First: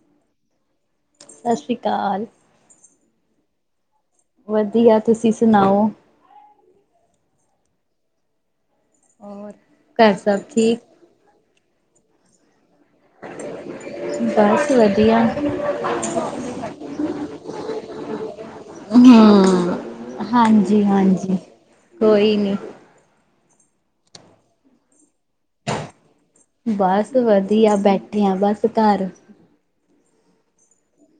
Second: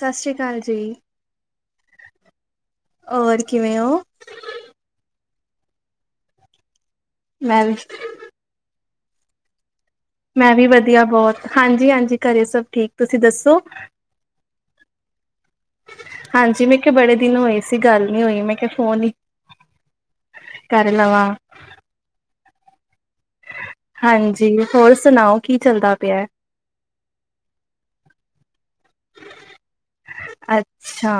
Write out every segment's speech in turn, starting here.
ਸਤਿ ਸ੍ਰੀ ਅਕਾਲ ਜੀ ਸਤਿ ਸ਼੍ਰੀ ਅਕਾਲ ਹੋਰ ਕਿਵੇਂ ਹੋ ਵਧੀਆ ਤੁਸੀਂ ਸੁਣਾਓ ਮੈਂ ਵੀ ਹੋਰ ਘਰ ਸਭ ਮੈਂ ਵੀ ਠੀਕ ਵਧੀਆ ਬਹੁਤ ਹਾਂਜੀ ਹਾਂਜੀ ਘਰੇ ਸਭ ਠੀਕ ਤੁਸੀਂ ਦੱਸੋ ਬਸ ਵਧੀਆ ਹਾਂਜੀ ਮੈਂ ਕਿਹਾ ਬੜੇ ਦਿਨ ਹੋਏ ਸੀ ਗੱਲ ਨੀ ਹੋਈ ਮੈਂ ਕਿਹਾ ਫੋਨ ਈ ਹਮ ਹਾਂਜੀ ਕਰ ਲਵਾਂ ਹਾਂਜੀ ਕੋਈ ਨੀ ਹਾਂਜੀ ਹੋਰ ਸੁਣਾਓ ਕੀ ਚੱਲਦਾ ਪਿਆ ਬਸ ਵਧੀਆ ਬੈਠੇ ਆ ਬਸ ਘਰ ਅੱਛਾ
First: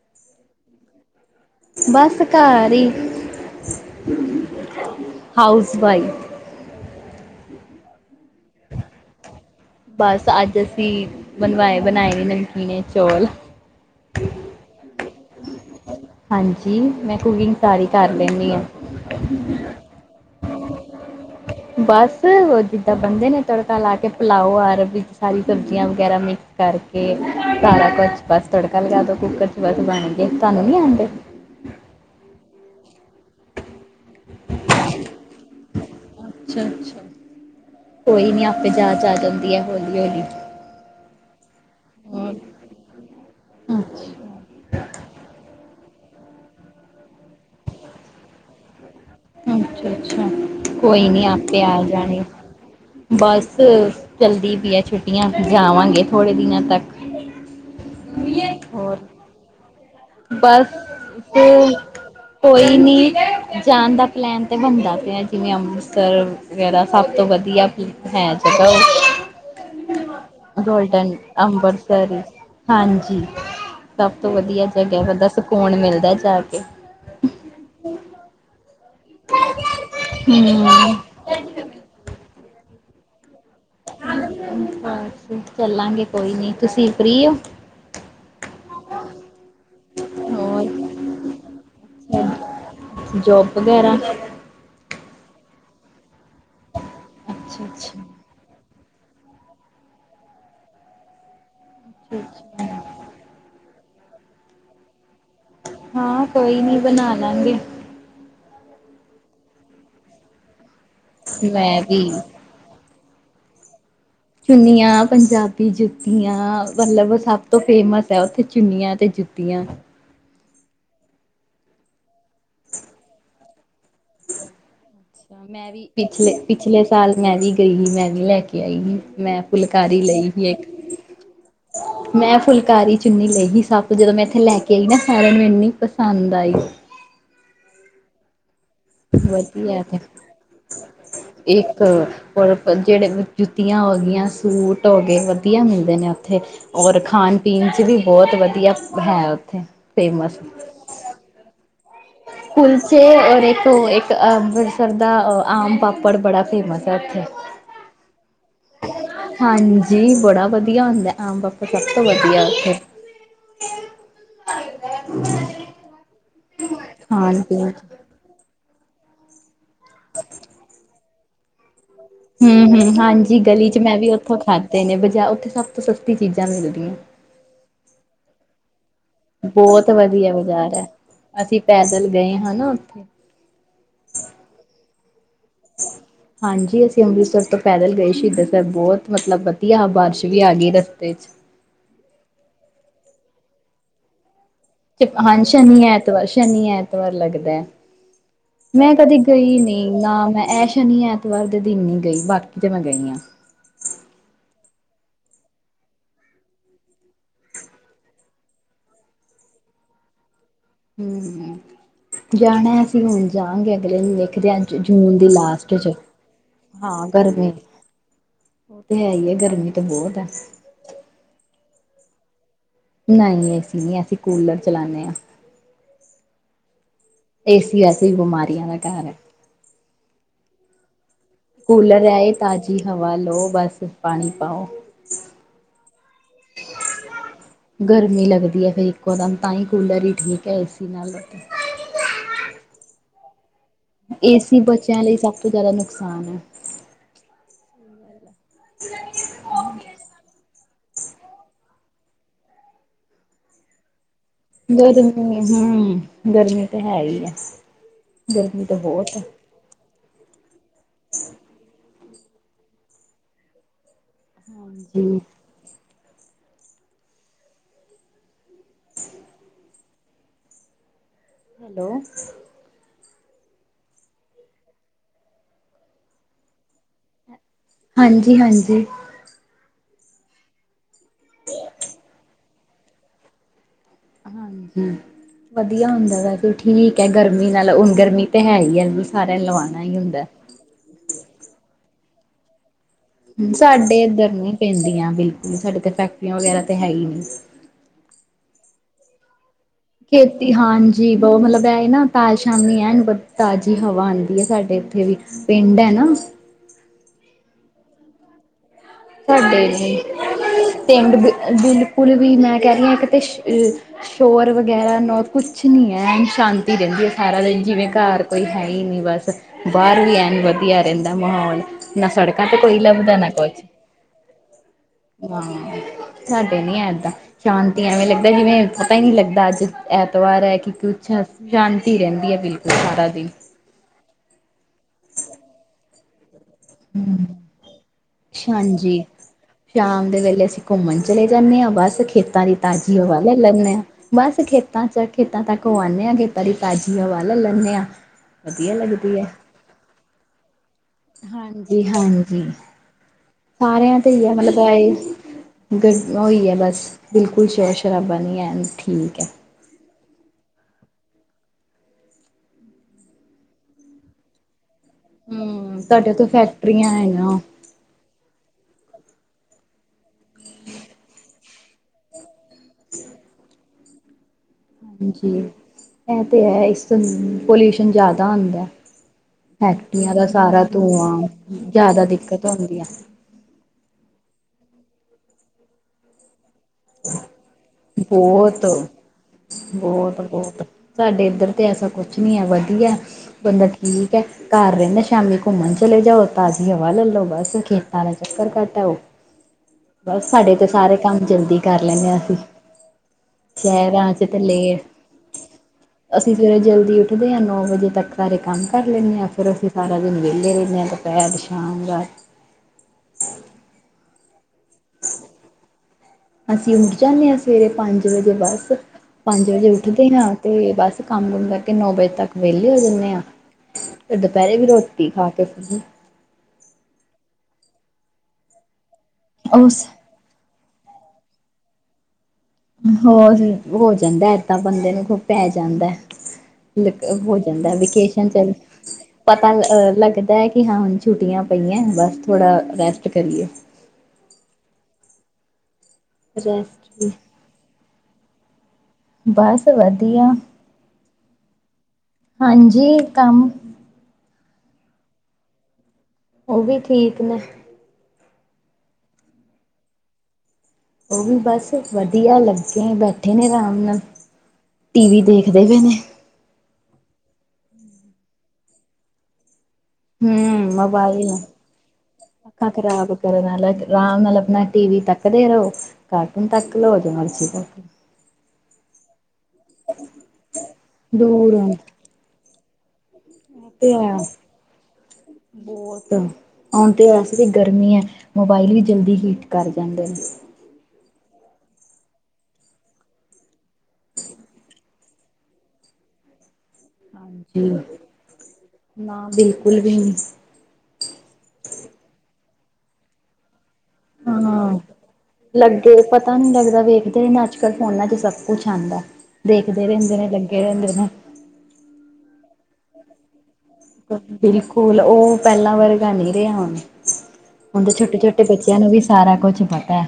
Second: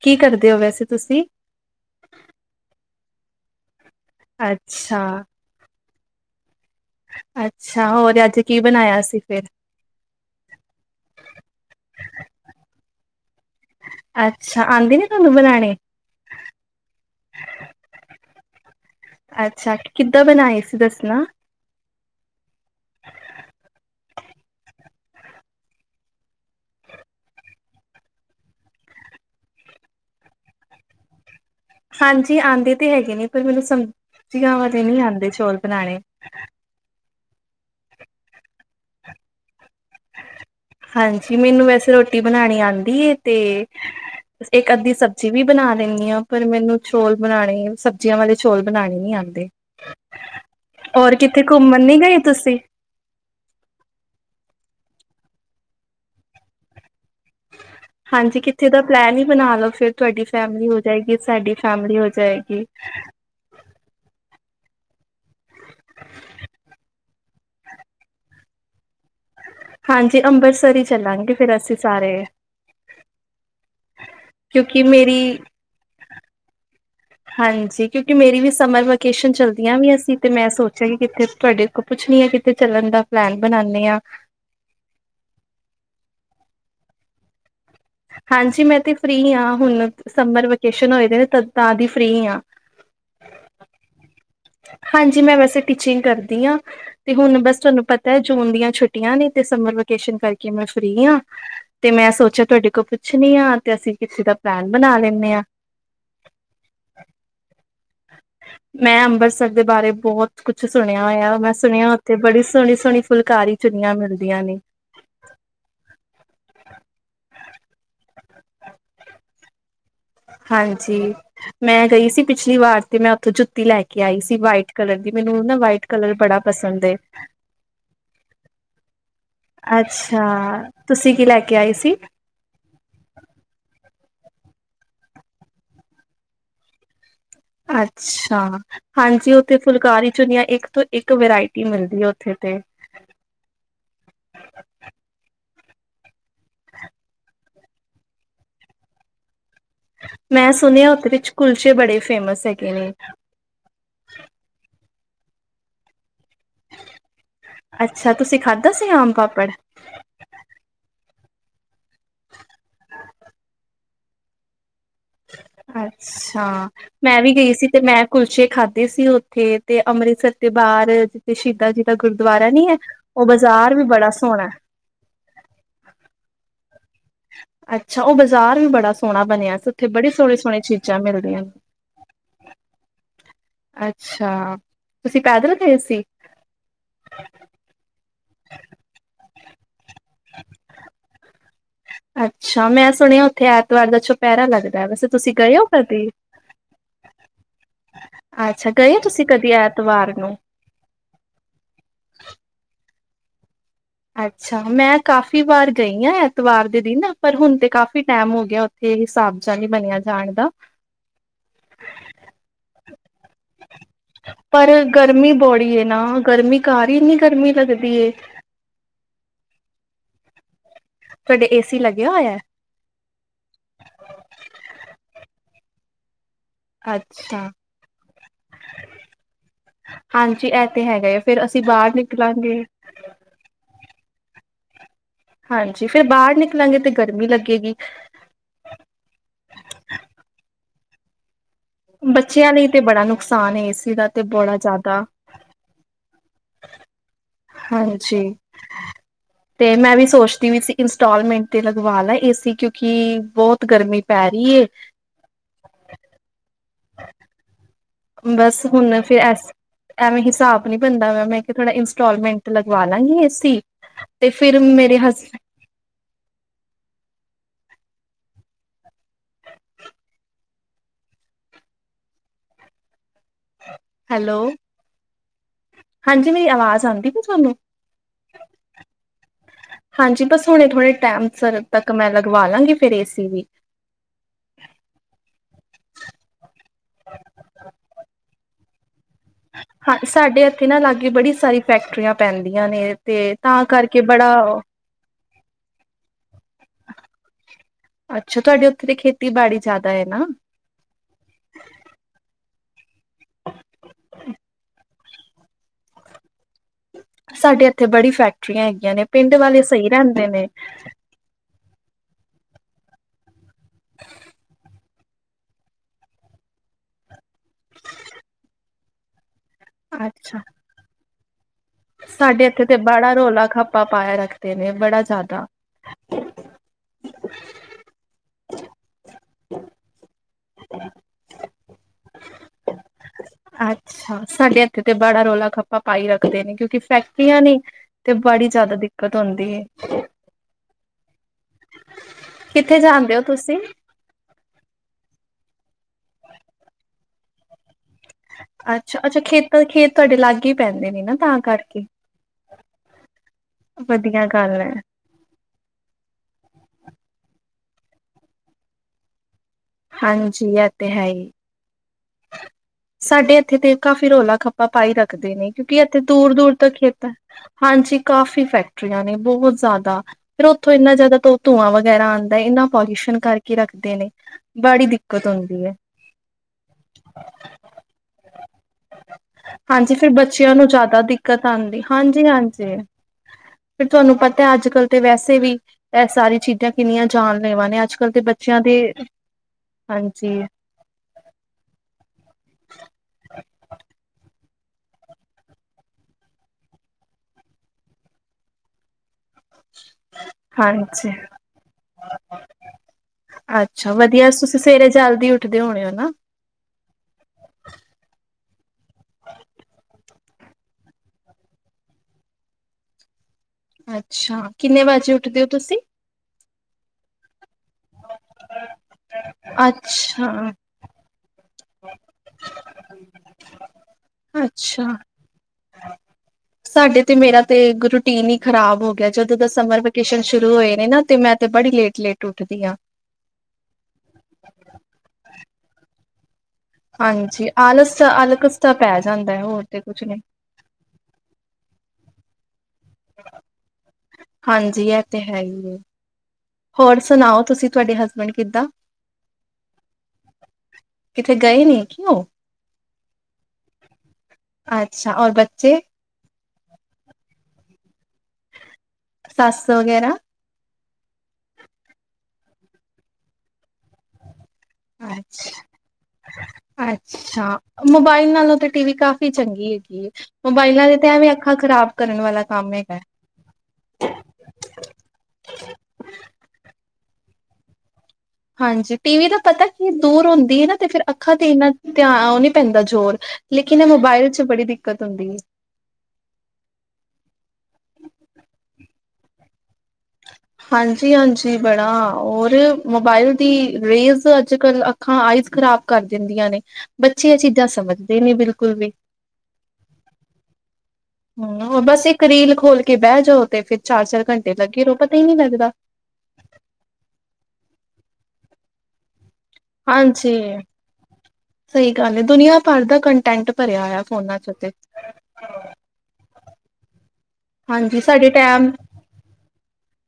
ਕੀ ਕਰਦੇ ਹੋ ਵੈਸੇ ਤੁਸੀਂ ਬਸ ਘਰ ਹੀ ਅੱਛਾ ਹਾਊਸ ਵਾਈਫ ਅੱਛਾ ਹੋਰ ਅੱਜ ਕੀ ਬਣਾਇਆ ਸੀ ਫਿਰ ਬਸ ਅੱਜ ਅਸੀਂ ਬਨਵਾਏ ਬਣਾਏ ਨਮਕੀਨੇ ਚੌਲ ਅੱਛਾ, ਆਂਦੇ ਨੇ ਤੁਹਾਨੂੰ ਬਣਾਣੇ? ਹਾਂਜੀ ਮੈਂ ਕੁਕਿੰਗ ਸਾਰੀ ਕਰ ਲੈਂਦੀ ਹਾਂ ਅੱਛਾ ਕਿੱਦਾਂ ਬਣਾਏ ਸੀ ਦੱਸਣਾ ਬਸ ਜਿੱਦਾਂ ਬੰਦੇ ਨੇ ਤੜਕਾ ਲਾ ਕੇ ਪਿਲਾਓ ਆਰ ਵਿੱਚ ਸਾਰੀ ਸਬਜ਼ੀਆਂ ਵਗੈਰਾ ਮਿਕਸ ਕਰਕੇ ਸਾਰਾ ਕੁਛ ਬਸ ਤੜਕਾ ਲਗਾ ਦਿਉ ਕੁੱਕਰ 'ਚ ਬਸ ਬਣ ਤੁਹਾਨੂੰ ਨਹੀਂ ਆਂਦੇ ਹਾਂਜੀ ਆਉਂਦੀ ਤੇ ਹੈਗੀ ਨੇ ਪਰ ਮੈਨੂੰ ਸਬਜ਼ੀਆਂ ਵਾਲੇ ਨਹੀਂ ਆਉਂਦੇ ਚੌਲ ਬਣਾਣੇ ਅੱਛਾ ਅੱਛਾ। ਕੋਈ ਨੀ ਆਪੇ ਜਾਚ ਆ ਜਾਂਦੀ ਹੈ ਹੌਲੀ ਹੌਲੀ। ਹਾਂਜੀ ਮੈਨੂੰ ਵੈਸੇ ਰੋਟੀ ਬਣਾਉਣੀ ਆਉਂਦੀ ਏ ਤੇ ਇੱਕ ਅੱਧੀ ਸਬਜ਼ੀ ਵੀ ਬਣਾ ਦਿੰਦੀ ਹਾਂ ਪਰ ਮੈਨੂੰ ਚੌਲ ਬਣਾਉਣੇ ਸਬਜ਼ੀਆਂ ਵਾਲੇ ਚੌਲ ਬਣਾਉਣੇ ਅੱਛਾ ਅੱਛਾ ਕੋਈ ਔਰ ਨੀ ਕਿੱਥੇ ਆਪੇ ਆ ਘੁੰਮਣ ਨੀ ਗਏ ਜਾਣੇ ਤੁਸੀਂ? ਬਸ ਜਲਦੀ ਵੀ ਹੈ ਛੁੱਟੀਆਂ ਜਾਵਾਂਗੇ ਥੋੜ੍ਹੇ ਦਿਨਾਂ ਤੱਕ ਹਾਂਜੀ ਕਿੱਥੇ ਦਾ ਹੋਰ ਪਲੈਨ ਹੀ ਬਣਾ ਲਓ ਫਿਰ ਤੁਹਾਡੀ ਬਸ ਫੈਮਿਲੀ ਹੋ ਜਾਏਗੀ ਸਾਡੀ ਫੈਮਿਲੀ ਹੋ ਜਾਏਗੀ। ਕੋਈ ਨੀ ਜਾਣ ਦਾ ਪਲੈਨ ਤੇ ਬੰਦਾ ਪਿਆ ਜਿਵੇਂ ਅੰਮ੍ਰਿਤਸਰ ਵਗੈਰਾ ਸਭ ਸਭ ਤੋਂ ਵਧੀਆ ਹੈ ਜਗ੍ਹਾ ਉਹ ਹਾਂਜੀ ਅੰਮ੍ਰਿਤਸਰ ਹੀ ਗੋਲਡਨ ਚੱਲਾਂਗੇ ਫੇਿਰ ਅਸੀਂ ਅੰਬਰਸਰ ਸਾਰੇ ਹੀ ਹਾਂਜੀ ਸਭ ਤੋਂ ਵਧੀਆ ਕਿ ਜਗ੍ਹਾ ਮੇਰੀ ਬੰਦਾ ਸਕੂਨ ਮਿਲਦਾ ਜਾ ਕੇ ਹਾਂਜੀ ਕਿਉਂਕਿ ਮੇਰੀ ਵੀ ਸਮਝ ਸ਼ਨ ਚਲਦੀਆਂ ਵੀ ਅ ਸੀ ਤੇ ਮੈਂ ਹਮ ਸੋਚਿਆ ਕਿੱਥੇ ਤੁਹਾਡੇ ਕੋਲ ਪੁੱਛਣੀੀਆਂ ਕਿ ਚੱਲਣ ਦਾ ਪਲੈਨ ਬਣਾਣੇ ਆ। ਬਸ ਚੱਲਾਂਗੇ ਕੋਈ ਨੀ ਤੁਸੀਂ ਪ੍ਰੀ ਹੋ ਹਾਂਜੀ ਮੈਂ ਤੇ ਫ੍ਰਰੀ ਹਾਂ ਹੁਣ ਸਮਰ ਵੇਕੇਸ਼ਨ ਹੋਰ ਹੋਏ ਤਾਂ ਦੀ ਫ੍ਰੀ ਹ ਜੋਬ ਵਗੈਰਾ ਹਾਂਜੀ ਮੈਂ ਵੈਸੇ ਟੀਚਿੰਗ ਕਰਦੀ ਹਾਂ ਤੇ ਹੁਣ ਬਸ ਅੱਛਾ ਤੁਹਾਨੂੰ ਅੱਛਾ ਪਤਾ ਜੂਨ ਦੀਆਂ ਛੁੱਟੀ ਛਟੀਆਂ ਨੇ ਤੇ ਸਮਰ ਵੇਕੇਸ਼ਨ ਕਰਕੇ ਮੈਂ ਫ੍ਰਰੀ ਹਾਂ ਤੇ ਮੈਂ ਅੱਛਾ ਸੋਚਿਆ ਤੁਹਾਡੇ ਅੱਛਾ ਕੋਲ ਪੁੱਛਣੀ ਹਾਂ ਤੇ ਅਸੀਂ ਕਿਸੇ ਦਾ ਪਲੈਨ ਬਣਾ ਲੈਂਦੇ ਹਾਂ ਹਾਂ ਕੋਈ ਨੀ ਬਣਾ ਲਾਂਗੇ ਮੈਂ ਅੰਬਸ ਦੇ ਬਾਰੇ ਬਹੁਤ ਕੁਛ ਸੁਣਿਆ ਹੋਇਆ ਮੈਂ ਸੁਣਿਆ ਉੱਥੇ ਬੜੀ ਸੋਹਣੀ ਸੋਹਣੀ ਫੁਲਕਾਰੀ ਚ ਚੁੰਨੀਆਂ ਪੰਜਾਬੀ ਜੁੱਤੀਆਂ ਮਤਲਬ ਸਪ ਤੋਂ ਫੇਮਸ ਹੈ ਉੱਥੇ ਚੁੰਨੀਆਂ ਤੇ ਜੁੱਤੀਆਂ ਹਾਂਜੀ ਮੈਂ ਗਈ ਸੀ ਪਿਛਲੀ ਵਾਰ ਤੇ ਮੈਂ ਉੱਥੋਂ ਜੁੱਤੀ ਲੈ ਕੇ ਆਈ ਸੀ ਵਾਈਟ ਕਲਰ ਦੀ ਮੈਨੂੰ ਨਾ ਮੈਂ ਵੀ ਵਾਈਟ ਕਲਰ ਪਿਛਲੇ ਬੜਾ ਪਿਛਲੇ ਪਸੰਦ ਏ ਸਾਲ ਮੈਂ ਵੀ ਗਈ ਸੀ ਮੈਂ ਵੀ ਲੈ ਕੇ ਆਈ ਸੀ ਮੈਂ ਫੁਲਕਾਰੀ ਅੱਛਾ ਲਈ ਸੀ ਇੱਕ ਤੁਸੀਂ ਕੀ ਲੈ ਕੇ ਆਏ ਸੀ ਮੈਂ ਫੁਲਕਾਰੀ ਚੁੰਨੀ ਲਈ ਸੀ ਸਭ ਤੋਂ ਜਦੋਂ ਮੈਂ ਇਥੇ ਲੈ ਕੇ ਆਈ ਨਾ ਸਾਰਿਆਂ ਨੂੰ ਇੰਨੀ ਪਸੰਦ ਆਈ ਅੱਛਾ ਹਾਂਜੀ ਉੱਥੇ ਵਧੀਆ ਤੇ ਫੁਲਕਾਰੀ ਚੁੰਨੀਆਂ ਇੱਕ ਤੋਂ ਇੱਕ ਵੈਰਾਇਟੀ ਇੱਕ ਮਿਲਦੀ ਹੈ ਉੱਥੇ ਹੋਰ ਤੇ। ਜਿਹੜੇ ਜੁੱਤੀਆਂ ਹੋ ਗਆਂ ਸੂਟ ਹੋ ਗਏ ਵਧੀਆ ਵਧੀਆ ਮਿਲਦੇ ਨੇ ਆਪ ਔਰ ਖਣ ਪਿੰਜ ਵੀ ਬਹੁਤ ਵਧੀਆ ਹੈ ਉੱਥੇ ਫੇਮਸ ਮੈਂ ਸੁਣਿਆ ਉਹਦੇ ਵਿੱਚ ਕੁਲਚੇ ਬੜੇ ਫੇਮਸ ਹੈਗੇ ਨੇ, ਕੁਲਚੇ ਔਰ ਇੱਕ ਅਬ ਸਰ ਦਾਹ ਆਮ ਪਾਪ ਪੜ ਬੜਾ ਫੇਮਸ ਆ ਉੱਥੇ ਅੱਛਾ ਤੁਸੀਂ ਖਾਧਾ ਸੀ ਆਮ ਪਾਪੜ? ਹਾਂਜੀ ਬੜਾ ਵਧੀਆ ਹੁੰਦਾ ਹਾਂ ਬਾਪਾ ਸਭ ਤੋਂ ਵਧੀਆ ਉਓਥੇ ਅੱਛਾ ਮੈਂ ਵੀ ਖਾਣ ਗਈ ਸੀ ਪੀਣ ਤੇ ਮੈਂ ਕੁਲਚੇ ਖਾਧੇ ਸੀ ਉੱਥੇ ਤੇ ਅੰਮ੍ਰਿਤਸਰ ਦੇ ਬਾਹਰ ਤੇ ਸ਼ਹੀਦਾਂ ਜੀ ਦਾ ਗੁਰਦੁਆਰਾ ਨੀ ਹੈ ਹੂੰ-ਹੂੰ, ਉਹ ਹਾਂਜੀ ਗਲੀ ਬਾਜ਼ਾਰ ਚ ਮੈਂ ਬੜਾ ਵੀ ਉੱਥੋਂ ਸੋਹਣਾ ਖਾਧੇ ਨੇ ਬਜਾ ਉੱਥੇ ਸਭ ਤੋਂ ਸਸਤੀ ਚੀਜ਼ਾਂ ਮਿਲਦੀਆਂ ਅੱਛਾ, ਉਹ ਬਾਜ਼ਾਰ ਵੀ ਬੜਾ ਸੌਣਾ ਬਹੁਤ ਵਧੀਆ ਬਾਜ਼ਾਰ ਹੈ ਮਿਲਦੀਆਂ ਨੇ। ਅਸੀਂ ਪੈਦਲ ਗਏ ਹਨ ਨਾ ਉੱਥੇ ਅੱਛਾ, ਤੁਸੀਂ ਪੈਦਲ ਗਏ ਸੀ? ਹਾਂਜੀ ਅਸੀਂ ਅੰਮ੍ਰਿਤਸਰ ਤੋਂ ਪੈਦਲ ਗਏ ਸ਼ਹੀਦ ਸਾਹਿਬ ਬਹੁਤ ਮਤਲਬ [inaudible] ਬਾਰਿਸ਼ ਵੀ ਆ ਗਈ ਰਸਤੇ ਚ ਅੱਛਾ, ਮੈਂ ਸੁਣਿਆ ਐਤਵਾਰ ਦਾ ਦੁਪਹਿਰਾ ਲੱਦਾ ਹਾਂ ਸ਼ਨੀ ਐਤਵਾਰ ਸ਼ਨੀ ਐਤਵਾਰ ਲੱਗਦਾ ਹੈ ਅੱਛਾ ਮੈਂ ਗਏ ਕਦੇ ਤੁਸੀਂ ਕਦੀ ਗਈ ਨਹੀਂ ਐਤਵਾਰ ਨਾ ਨੂੰ? ਮੈਂ ਇਹ ਸ਼ਨੀ ਐਤਵਾਰ ਦੇ ਦਿਨ ਨੀ ਗਈ ਬਾਕੀ ਤੇ ਮੈਂ ਗਈ ਹਾਂ ਅੱਛਾ ਮੈਂ ਕਾਫ਼ੀ ਵਾਰ ਗਈ ਹਾਂ ਐਤਵਾਰ ਦੇ ਦਿਨ ਪਰ ਹੁਣ ਤੇ ਕਾਫ਼ੀ ਟਾਈਮ ਹੋ ਗਿਆ ਉੱਥੇ ਹਿਸਾਬ ਜ਼ਾ ਨੀ ਬਣਿਆ ਜਾਣ ਦਾ ਹੂੰ ਜਾਣਾ ਅਸੀਂ ਹੁਣ ਜਾ ਗੇ ਅਗਲੇ ਮਹੀਨੇ ਦੇਖਦੇ ਆ ਪਰ ਜੂਨ ਦੇ ਗਰਮੀ ਲਾਸਟ ਬੜੀ ਏ ਚ ਨਾ ਗਰਮੀ ਘਰ ਹੀ ਹਾਂ ਇੰਨੀ ਗਰਮੀ ਲੱਗਦੀ ਏ ਉਹ ਤੇ ਹੈ ਹੀ ਹੈ ਗਰਮੀ ਤੇ ਬਹੁਤ ਆ ਤੁਹਾਡੇ ਏਸੀ ਲੱਗਿਆ ਹੋਇਆ? ਨਹੀਂ ਐਸੀ ਨਹੀਂ ਅਸੀਂ ਕੂਲਰ ਚਲਾਨੇ ਆ। ਅੱਛਾ ਏਸੀ ਵਸੇ ਬਿਮਾਰੀਆਂ ਦਾ ਘਰ ਹੈ। ਹਾਂਜੀ ਇਹ ਤੇ ਹੈਗਾ ਏ ਕੂਲਰ ਹੈਏ ਤਾਜ਼ੀ ਹਵਾ ਲਓ ਬਸ ਪਾਣੀ ਪਾਓ ਹਾਂਜੀ ਫੇਰ ਬਾਹਰ ਨਿਕਲਾਂਗੇ ਤੇ ਗਰਮੀ ਲੱਗੇਗੀ ਗਰਮੀ ਲੱਗਦੀ ਹੈ ਫੇਰ ਇੱਕੋ ਦਮ ਤਾਂ ਹੀ ਕੂਲਰ ਹੀ ਠੀਕ ਹੈ ਇਸ [inaudible] ਬੱਚਿਆਂ ਲਈ ਤੇ ਬੜਾ ਨੁਕਸਾਨ ਇਸ ਏਸੀ ਬੱਚਿਆਂ ਲਈ ਸਭ ਤੋਂ ਜ਼ਿਆਦਾ ਨੁਕਸਾਨ ਹੈ। ਹਾਂਜੀ, ਤੇ ਮੈਂ ਵੀ ਸੋਚਦੀ ਵੀ ਸੀ। ਇੰਸਟਾਲਮੈਂਟ ਤੇ ਲਗਵਾ ਲਾ ਏ ਸੀ ਕਿਉਂਕਿ ਬਹੁਤ ਗਰਮੀ ਪੈ ਰਹੀ ਏ ਗਰਮੀ ਹੂੰ ਗਰਮੀ ਤੇ ਹੈ ਹੀ ਆ ਬਸ ਹੁਣ ਫਿਰ ਐ ਐਵੇਂ ਹਿਸਾਬ ਬੰਦਾ ਵ ਮੈਂ ਕਿਹਾ ਥੋੜ੍ਹਾ ਇੰਸਟੋਾਲਮੈਂਟ ਲਗਵਾ ਲਾਂਗੀ ਸੀ। ਤੇ ਫਿਰ ਮੇਰੇ ਹਾਂਜੀ, ਹਸਬੈਂਡ, ਹ [inaudible] ਹੈਲੋ, ਹੈਲੋ, ਹਾਂਜੀ ਮੇਰੀ ਆਵਾਜ਼ ਆਉਂਦੀ ਸੀ ਤੁਾਨੂੰ ਹਾਂਜੀ ਹਾਂਜੀ ਹਾਂਜੀ ਬਸ ਹੁਣੇ ਥੋੜੇ ਟਾਈਮ ਸ ਤੱਕ ਮੈਂ ਲਗਵਾ ਲਾਂਗੀ ਫਰੇ ਸੀ ਵੀ ਹਾਂਜੀ ਵਧੀਆ ਹੁੰਦਾ ਵਾ ਫ ਠੀਕ ਹੈ ਗਰਮੀ ਨਾਲ ਹੁਣ ਗਰਮੀ ਤਾਂ ਹੈ ਹੀ ਹੈ ਵੀ ਹਾਂ ਸਾਡੇ ਇੱਥੇ ਨਾ ਲਾਗੇ ਬੜੀ ਸਾਰੀ ਫੈਕਟਰੀਆਂ ਪੈਂਦੀਆਂ ਨੇ ਤੇ ਤਾਂ ਕਰਕੇ ਸਾਡੇ ਇੱਧਰ ਬੜਾ ਨੀ ਪੈਂਦੀਆਂ ਬਿਲਕੁਲ ਸਾਡੇ ਤੇ ਫੈਕਟਰੀਆਂ ਵਗੈਰਾ ਤਾਂ ਹੈ ਹੀ ਨੇ ਅੱਛਾ ਤੁਹਾਡ ਉਥੇ ਦੇ ਖੇਤੀਬਾੜੀ ਜ਼ਿਆਦਾ ਹੈ ਨਾ ਖੇਤੀ ਹਾਂਜੀ ਬਹੁਤ ਮਤਲਬ ਇਹ ਨਾ ਤਾਜ ਸ਼ਾਮੀ ਐਨ ਬ ਤਾਜ਼ੀ ਹਵਾ ਆਉਂਦੀ ਹੈ ਸਾਡੇ ਇੱਥੇ ਵੀ ਪਿੰਡ ਹੈ ਨਾ ਸਾਡੇ ਇੱਥੇ ਬੜੀ ਫੈਕਟਰੀਆਂ ਹੈਗ ਸਾਡੇ ਲਈ ਪਿੰਡ ਬਿਲਕੁਲ ਵੀ ਮੈਂ ਕਹਿ ਰਹੀ ਹਾਂ ਕਿ ਤਾਂ ਸ਼ ਸ਼ੋਰ ਵਗੈਰਾ ਨੋ ਕੁਛ ਨਹੀਂ ਹੈ ਸ਼ਾਂਤੀ ਰਹਿੰਦੀ ਹੈ ਸਾਰਾ ਦਿਨ ਜਿਵੇਂ ਘਰ ਕੋਈ ਹੈ ਹੀ ਨਹੀਂ ਬਸ ਬਾਹਰ ਵੀ ਐਨ ਅੱਛਾ ਵਧੀਆ ਰਹਿੰਦਾ ਦਾ ਮਾਹੌਲ ਨਾ ਸਾਡੇ ਸੜਕਾਂ ਇੱਥੇ ਤੇ ਕੋਈ ਬੜਾ ਲੱਭਦਾ ਨਾ ਰੋਲਾ ਕੁਛ ਖੱਪਾ ਪਾਇਆ ਰੱਖਦੇ ਨੇ ਬੜਾ ਜ਼ਿਆਦਾ ਹਾਂ ਸਾਡੇ ਨੀ ਹੈ ਇਦਾਂ ਸ਼ਾਂਤੀ ਐਵੇਂ ਲੱਗਦਾ ਜਿਵੇਂ ਪਤਾ ਹੀ ਨਹੀਂ ਲੱਗਦਾ ਅੱਜ ਐਤਵਾਰ ਹੈ ਕਿ ਕੁੱਛ ਸ਼ਾਂ ਰਹਿੰਦੀ ਹੈ ਬਿਲਕੁਲ ਸਾਰਾ ਦਿਨ ਅੱਛਾ ਸਾਡੇ ਹੱਥੇ ਤੇ ਬੜਾ ਰੌਲਾ ਖੱਪਾ ਪਾਾਈ ਰੱਖਦੇ ਨੇ ਕਿਉਂਕਿ ਹ ਫੈਕਟਰੀਆਂ ਨੇ ਤੇ ਬੜੀ ਜ਼ਿਆਦਾ ਹਾਂਜੀ ਦਿੱਕਤ ਹੁੰਦੀ ਏ ਸ਼ਾਮ ਦੇ ਵੇਲੇ ਅਸੀਂ ਘੁੰਮਣ ਚਲੇ ਜਾਂਦੇ ਹਾਂ ਬਸ ਖੇਤਾਂ ਦੀ ਕਿੱਥੇ ਤਾਜ਼ੀ ਜਾਂਦੇ ਹਵਾ ਹੋ ਲੈ ਤੁਸੀਂ ਲੈਂਦੇ ਹਾਂ ਬਸ ਖੇਤਾਂ ਚ ਖੇਤਾਂ ਤੱਕ ਹੋ ਆਉਂਦੇ ਹਾਂ ਖੇਤਾਂ ਦੀ ਤਾਜ਼ੀ ਹਵਾ ਲੈ ਲੈਂਦੇ ਹਾਂ ਵਧੀਆ ਅੱਛਾ ਲੱਗਦੀ ਅੱਛਾ ਹੈ ਖੇਤਾਂ ਖੇਤ ਤੁਹਾਡੇ ਲਾਗ ਹੀਈ ਪੈਂਦਾ ਹਾਂਜੀ ਹਾਂਜੀ ਸਾਰਿਆਂ ਤੇ ਹੀ ਵਧੀਆ ਹੈ ਮਤਲਬ ਗੱਲ ਇਹ ਗ ਉਈ ਹੈ ਬੱਸ ਬਿਲਕੁਲ ਸ਼ੋਰ ਸ਼ਰਾਬਾ ਨੀ ਐ ਠੀਕ ਹੈ ਹਾਂਜੀ ਇਹ ਤੇ ਹੈ ਹੀ ਸਾਡੇ ਇੱਥੇ ਤੇ ਕਾਫੀ ਰੌਲਾ ਖੱਪ ਆਪਾਂ ਪਾਈ ਰੱਖਦੇ ਨੇ ਕਿਉਂਕਿ ਹਮ ਇੱਥੇ ਤੁਹਾਡੇ ਤੋਂ ਦੂਰ ਦੂਰ ਤੱਕ ਫੈਕਟਰੀਆਂ ਹੈ ਖੇਤ ਨਾ ਹਾਂਜੀ ਕਾਫੀ ਫੈਕਟਰੀਆਂ ਨੇ ਬਹੁਤ ਜ਼ਿਆਦਾ ਫੇਰ ਉੱਥੋਂ ਇੰਨਾ ਜ਼ਿਆਦਾ ਧੂੰਆਂ ਵਗੈਰਾ ਆਂਦਾ ਐ ਇਨਾ ਪੋਲੀਉਸ਼ਨ ਕਰਕੇ ਰੱਖਦੇ ਨੇ ਬੜੀ ਦਿੱਕਤ ਆਉਦੀ ਐ ਪੋਲਊਸ਼ਨ ਜਾਦਾ ਹੁੰਦਾ ਹਾਂਜੀ ਫਿਰ ਫੈਕਟਰੀਆਂ ਦਾ ਬੱਚਿਆਂ ਸਾਰਾ ਨੂੰ ਜਾਦਾ ਧੂੰਆਂ ਦਿੱਕਤ ਆਂਦੀ ਜ਼ਿਆਦਾ ਦਿੱਕਤ ਹਾਂਜੀ-ਹਾਂਜੀ ਹੁੰਦੀ ਹੈ। ਫਿਰ ਤੁਹਾਨੂੰ ਪਤਾ ਤਾਂ ਅੱਜ ਕੱਲ੍ਹ ਤੇ ਵੈਸੇ ਵੀ ਐ ਸਾਰੀ ਚੀਜ਼ਾਂ ਕਿੰਨੀਆਂ [inaudible] ਜਾਨਲੇਵਾ ਨੇ ਅੱਜ ਕੱਲ੍ਹ ਦੇ ਬੱਚਿਆਂ ਦੇ ਹਾਂਜੀ ਬੰਦਾ ਠੀਕ ਐ ਘਰ ਰੇਂਦਾ ਸ਼ਾਮੀ ਘੁੰਮਣ ਚਲੇ ਜਾਓ ਤਾਜ਼ੀ ਹਵਾ ਲੈ ਲੋ ਬਸ ਖੇਤਾਂ ਦਾ ਚੱਕਰ ਘੱਟ ਆਓ ਬਸ ਸਾਡੇ ਤੇ ਸਾਰੇ ਹਾਂਜੀ ਕੰਮ ਜਲਦੀ ਕਰ ਲੈਂਨੇ ਆ ਅਸੀਂ ਅੱਛਾ ਸ਼ਹਿਰਾਂ ਚ ਵਧੀਆ ਤੇ ਤੁਸੀਂ ਲੇਟ ਸਵੇਰੇ ਜਲਦੀ ਉੱਠਦੇ ਹੋਣੇ ਹੋ ਨਾ ਅਸੀਂ ਸਵੇਰੇ ਜਲਦੀ ਉੱਠਦੇ ਆ ਨੌ ਵਜੇ ਤੱਕ ਸਾਰੇ ਕੰਮ ਕਰ ਲੈਨੇ ਆ ਫਿਰ ਅਸੀਂ ਸਾਰਾ ਦਿਨ ਵੇਲੇ ਰੇਨੇ ਆ ਦੁਪੈਰ ਸ਼ਾਮ ਦਾ ਅੱਛਾ ਕਿੰਨੇ ਵਜੇ ਉੱਠਦੇ ਓ ਤੁਸੀਂ ਅਸੀਂ ਉੱਠ ਜਾਂਨੇ ਆ ਸਵੇਰੇ ਪੰਜ ਵਜੇ ਬਸ ਪੰਜ ਵਜੇ ਉੱਠਦੇ ਆ ਅੱਛਾ ਤੇ ਬਸ ਕੰਮ ਕੁਮ ਕਰ ਕਿ ਨੌ ਵਜ ਤੱਕ ਵੇਲੇ ਹੋ ਜਾਂਨੇ ਆ ਤੇ ਦੂਪੇਰੇ ਵੀ ਅੱਛਾ ਰੋਟੀ ਖਾ ਕੇ ਫ੍ਰੀ ਸਾਡੇ ਤੇ ਮੇਰਾ ਤੇ ਰੂਟੀਨ ਈ ਖ਼ਰਾਬ ਹੋ ਗਿਆ ਜਦੋਂ ਦਾ ਸਮਰ ਉਸ ਵੈਕੇਸ਼ਨ ਸ਼ੁਰੂ ਹੋਏ ਨੇ ਨਾ ਤੇ ਮੈਂ ਤੇ ਬੜੀ ਲੇਟ [unintelligible] ਹਾਂ ਹੋਰ ਹੋ ਜਾਂਦਾ ਏਦਾਂ ਬੰਦੇ ਨੂੰ [unintelligible] ਪੈ ਜਾਂਦਾ ਲ ਹੋ ਹਾਂਜੀ ਜਾਂਦਾ ਆਲਸ ਵੇਕੇਸ਼ਨ ਚ ਆਲਕਸਤਾ ਪੈ ਜਾਂਦਾ ਹੈ, ਪਤਾ ਹੋਰ ਤੇ ਲ ਕੁਛ ਨੀ ਲੱਗਦਾ ਐ ਕਿ ਹਾਂ ਹੁਣ ਛੁੱਟੀਆਂ ਪਾਈਆਂ ਬਸ ਥੋੜ੍ਹਾ ਰੈਸਟ ਕਰੀਏ ਹਾਂਜੀ ਇਹ ਤੇ ਹੈ ਈ ਏ ਹੋਰ ਰੈਸਟ ਸੁਣਾਓ ਤੁਸੀਂ ਤੁਹਾਡੇ ਹਸਬੈਂਡ ਕਿੱਦਾਂ? ਬਸ ਵਧੀਆ ਕਿੱਥੇ ਗਏ ਨੀ। ਹਾਂਜੀ ਕੰਮ ਅੱਛਾ ਔਰ ਬੱਚੇ ਓ ਵੀ ਠੀਕ ਨੇ ਸੱਸ ਵਗੈਰਾ। ਓ ਵੀ ਬਸ ਵਧੀਆ ਲੱਗੇ ਬੈਠੇ ਨੇ ਆਰਾਮ ਨਾਲ ਟੀ ਵੀ ਅੱਛਾ ਦੇਖਦੇ ਪਏ ਨੇ। ਅੱਛਾ ਮੋਬਾਇਲ ਨਾਲੋਂ ਤੇ ਟੀ ਵੀ ਕਾਫ਼ੀ ਚੰਗੀ ਏ ਹਮ। ਮੋਬਾਈਲ ਕਰਨ ਵਾਲਾ ਅੱਖਾਂ ਕੰਮ ਹੈਗਾ ਖਰਾਬ ਕਰਨ ਆਰਾਮ ਨਾਲ ਆਪਣਾ ਟੀ ਵੀ ਤੱਕਦੇ ਰਹੋ। ਕਾਰਟੂਨ ਤੱਕ ਲੋਓ। ਨਾਲ ਸੀ ਕਰ ਹਾਂਜੀ। ਟੀ ਵੀ ਦਾ ਪਤਾ ਕੀ ਦੂਰ ਹੁੰਦੀ ਨਾ ਤੇ ਫਿਰ ਅੱਖਾਂ ਤੇ ਦੂਰ ਇੰਨਾ, ਧਿਆਨ ਉਹ ਪੈਂਦਾ ਜੋਰ ਤੇ ਹੈ। ਹੈ ਬਹੁਤ ਹੁੰਨਾ ਆਂ ਤੇ ਗਰਮੀ ਹੈ, ਮੋਬਾਇਲ ਵੀ ਜਲਦੀ ਹੀਟ ਕਰ ਜਾਂਦੇ ਨੇ ਹਾਂਜੀ- ਹਾਂਜੀ ਬੜਾ, ਔਰ ਮੋਬਾਇਲ ਦੀ ਰੇਜ਼ ਅੱਜ ਕੱਲ੍ਹ ਅੱਖਾਂ, ਆਈਜ਼ ਖ਼ਰਾਬ ਕਰ ਦਿੰਦੀਆਂ ਨੇ ਬੱਚੇ ਇਹ ਚੀਜ਼ਾਂ ਹਾਂਜੀ ਸਮਝਦੇ ਨੇ ਬਿਲਕੁਲ ਵੀ ਨਾ ਬਿਲਕੁਲ ਵੀ ਨਹੀਂ ਹਮ, ਬਸ ਇੱਕ ਰੀਲ ਖੋਲ ਕੇ ਬਹਿ ਜਾਓ ਤੇ ਫਿਰ ਚਾਰ-ਚਾਰ ਘੰਟੇ ਹਾਂ। ਲੱਗੇ ਰਹੋ ਪਤਾ ਹੀ ਨਹੀਂ ਲੱਗਦਾ। ਲੱਗੇ ਪਤਾ ਨਹੀਂ ਲੱਗਦਾ ਵੇਖਦੇ ਨਾ ਅੱਜ ਕੱਲ ਫੋਨਾਂ ਚ ਸਭ ਕੁਛ ਆਉਂਦਾ ਦੇਖਦੇ ਰਹਿੰਦੇ ਨੇ ਹਾਂਜੀ, ਲੱਗੇ ਰਹਿੰਦੇ ਨੇ ਸਹੀ ਗੱਲ ਹੈ। ਦੁਨੀਆਂ ਭਰਦਾ ਕੰਟੈਂਟ ਭਰਿਆ ਹੋਇਆ ਫੋਨਾਂ ਚ ਤੇ ਬਿਲਕੁਲ ਉਹ ਪਹਿਲਾਂ ਵਰਗਾ ਨੀ ਰਿਹਾਆਉਣ ਹਾਂਜੀ। ਸਾਡੇ ਟੈਮ, ਕੁਛ ਪਤਾ ਹੈ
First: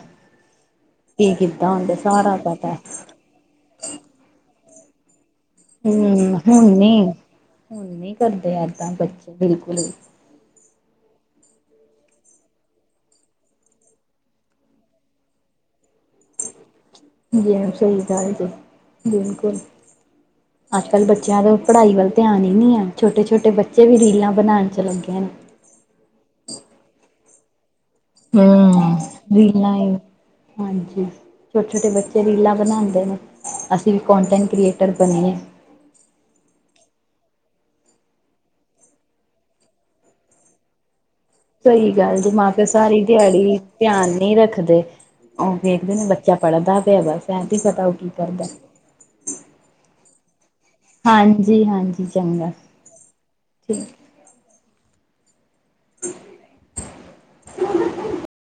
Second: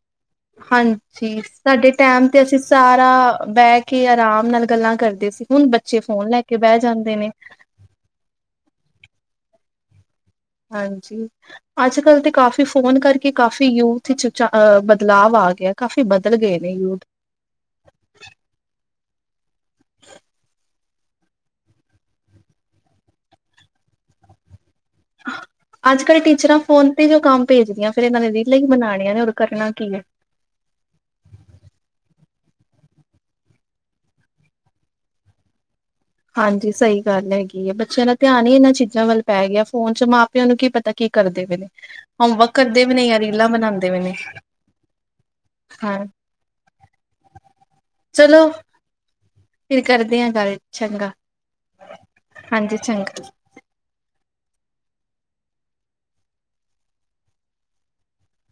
ਕੀ ਹਾਂਜੀ, ਕਿੱਦਾਂ ਸਾਡੇ ਹੁੰਦਾ ਟੈਮ ਸਾਰਾ ਤੇ ਅਸੀਂ ਪਤਾ ਹੈ ਸਾਰਾ ਬਹਿ ਕੇ ਆਰਾਮ ਨਾਲ ਗੱਲਾਂ ਕਰਦੇ ਸੀ। ਹੁਣ ਬੱਚੇ ਫੋਨ ਹਮ। ਲੈ ਕੇ ਬਹਿ ਹੁਣ, ਜਾਂਦੇ ਨੇ ਹੁਣ ਨੀ ਕਰਦੇ ਏਦਾਂ ਬੱਚੇ ਬਿਲਕੁਲ [unintelligible] ਹਾਂਜੀ। ਅੱਜ ਕੱਲ੍ਹ ਤੇ ਕਾਫ਼ੀ ਫੋਨ ਕਰਕੇ ਕਾਫ਼ੀ ਯੂਥ ਚ ਬਦਲਾਵ ਆ ਗਿਆ। ਕਾਫ਼ੀ ਬਦਲ ਗਏ ਨੇ ਯੂਥ ਜੀ, ਸਹੀ ਗੱਲ ਜੇ ਬਿਲਕੁਲ [unintelligible] ਅੱਜ ਕੱਲ੍ਹ ਬੱਚਿਆਂ ਦਾ ਪੜ੍ਹਾਈ ਵੱਲ ਧਿਆਨ ਹੀ ਨਹੀਂ ਹੈ। ਛੋਟੇ- ਛੋਟੇ ਬੱਚੇ ਵੀ ਰੀਲਾਂ ਬਣਾਉਣ ਚ ਲੱਗੇ ਨੇ ਅੱਜ ਕਲ ਟੀਚਰਾਂ ਫੋਨ ਤੇ ਜੋ ਕੰਮ ਭੇਜਦੀਆਂ। ਫਿਰ ਇਹਨਾਂ ਨੇ ਰੀਲਾਂ ਹੀ ਹਮ ਬਣਾਣੀਆਂ ਨੇ ਹੋਰ ਕਰਨਾ ਕੀ ਹੈ। [unintelligible] ਛੋਟੇ -ਛੋਟੇ ਬੱਚੇ ਰੀਲਾਂ ਬਣਾਉਂਦੇ ਨੇ, ਅਸੀਂ ਵੀ ਕੋਂਟੈਂਟ ਕ੍ਰੀਏਟਰ ਬਣਨੀ। ਹਾਂਜੀ। ਸਹੀ ਗੱਲ ਹੈਗੀ ਹੈ ਬੱਚਿਆਂ ਦਾ ਧਿਆਨ ਹੀ ਇਹਨਾਂ ਚੀਜ਼ਾਂ ਵੱਲ ਪੈ ਗਿਆ ਫੋਨ ਚ ਮਾਂ -ਪਿਓ ਨੂੰ ਕੀ ਪਤਾ ਕੀ ਕਰਦੇ ਪਏ ਨੇ ਸਹੀ ਗੱਲ ਜ ਮਾਂ ਹੋਮਵਰਕ -ਪਿਓ ਕਰਦੇ ਵੀ ਸਾਰੀ ਨੇ ਜਾਂ ਰੀਲਾਂ ਦਿਹਾੜੀ ਬਣਾਉਂਦੇ ਵੀ ਧਿਆਨ ਨੇ ਨਹੀਂ ਰੱਖਦੇ। ਉਹ ਦੇਖਦੇ ਹਾਂ ਨੇ ਬੱਚਾ ਪੜ੍ਹਦਾ ਬਸ [unintelligible] ਕੀ ਕਰਦਾ ਚਲੋ, ਫਿਰ ਕਰਦੇ ਹਾਂ। ਸਾਰੇ ਹਾਂਜੀ- ਹਾਂਜੀ ਚੰਗਾ, ਚੰਗਾ ਠੀਕ [unintelligible]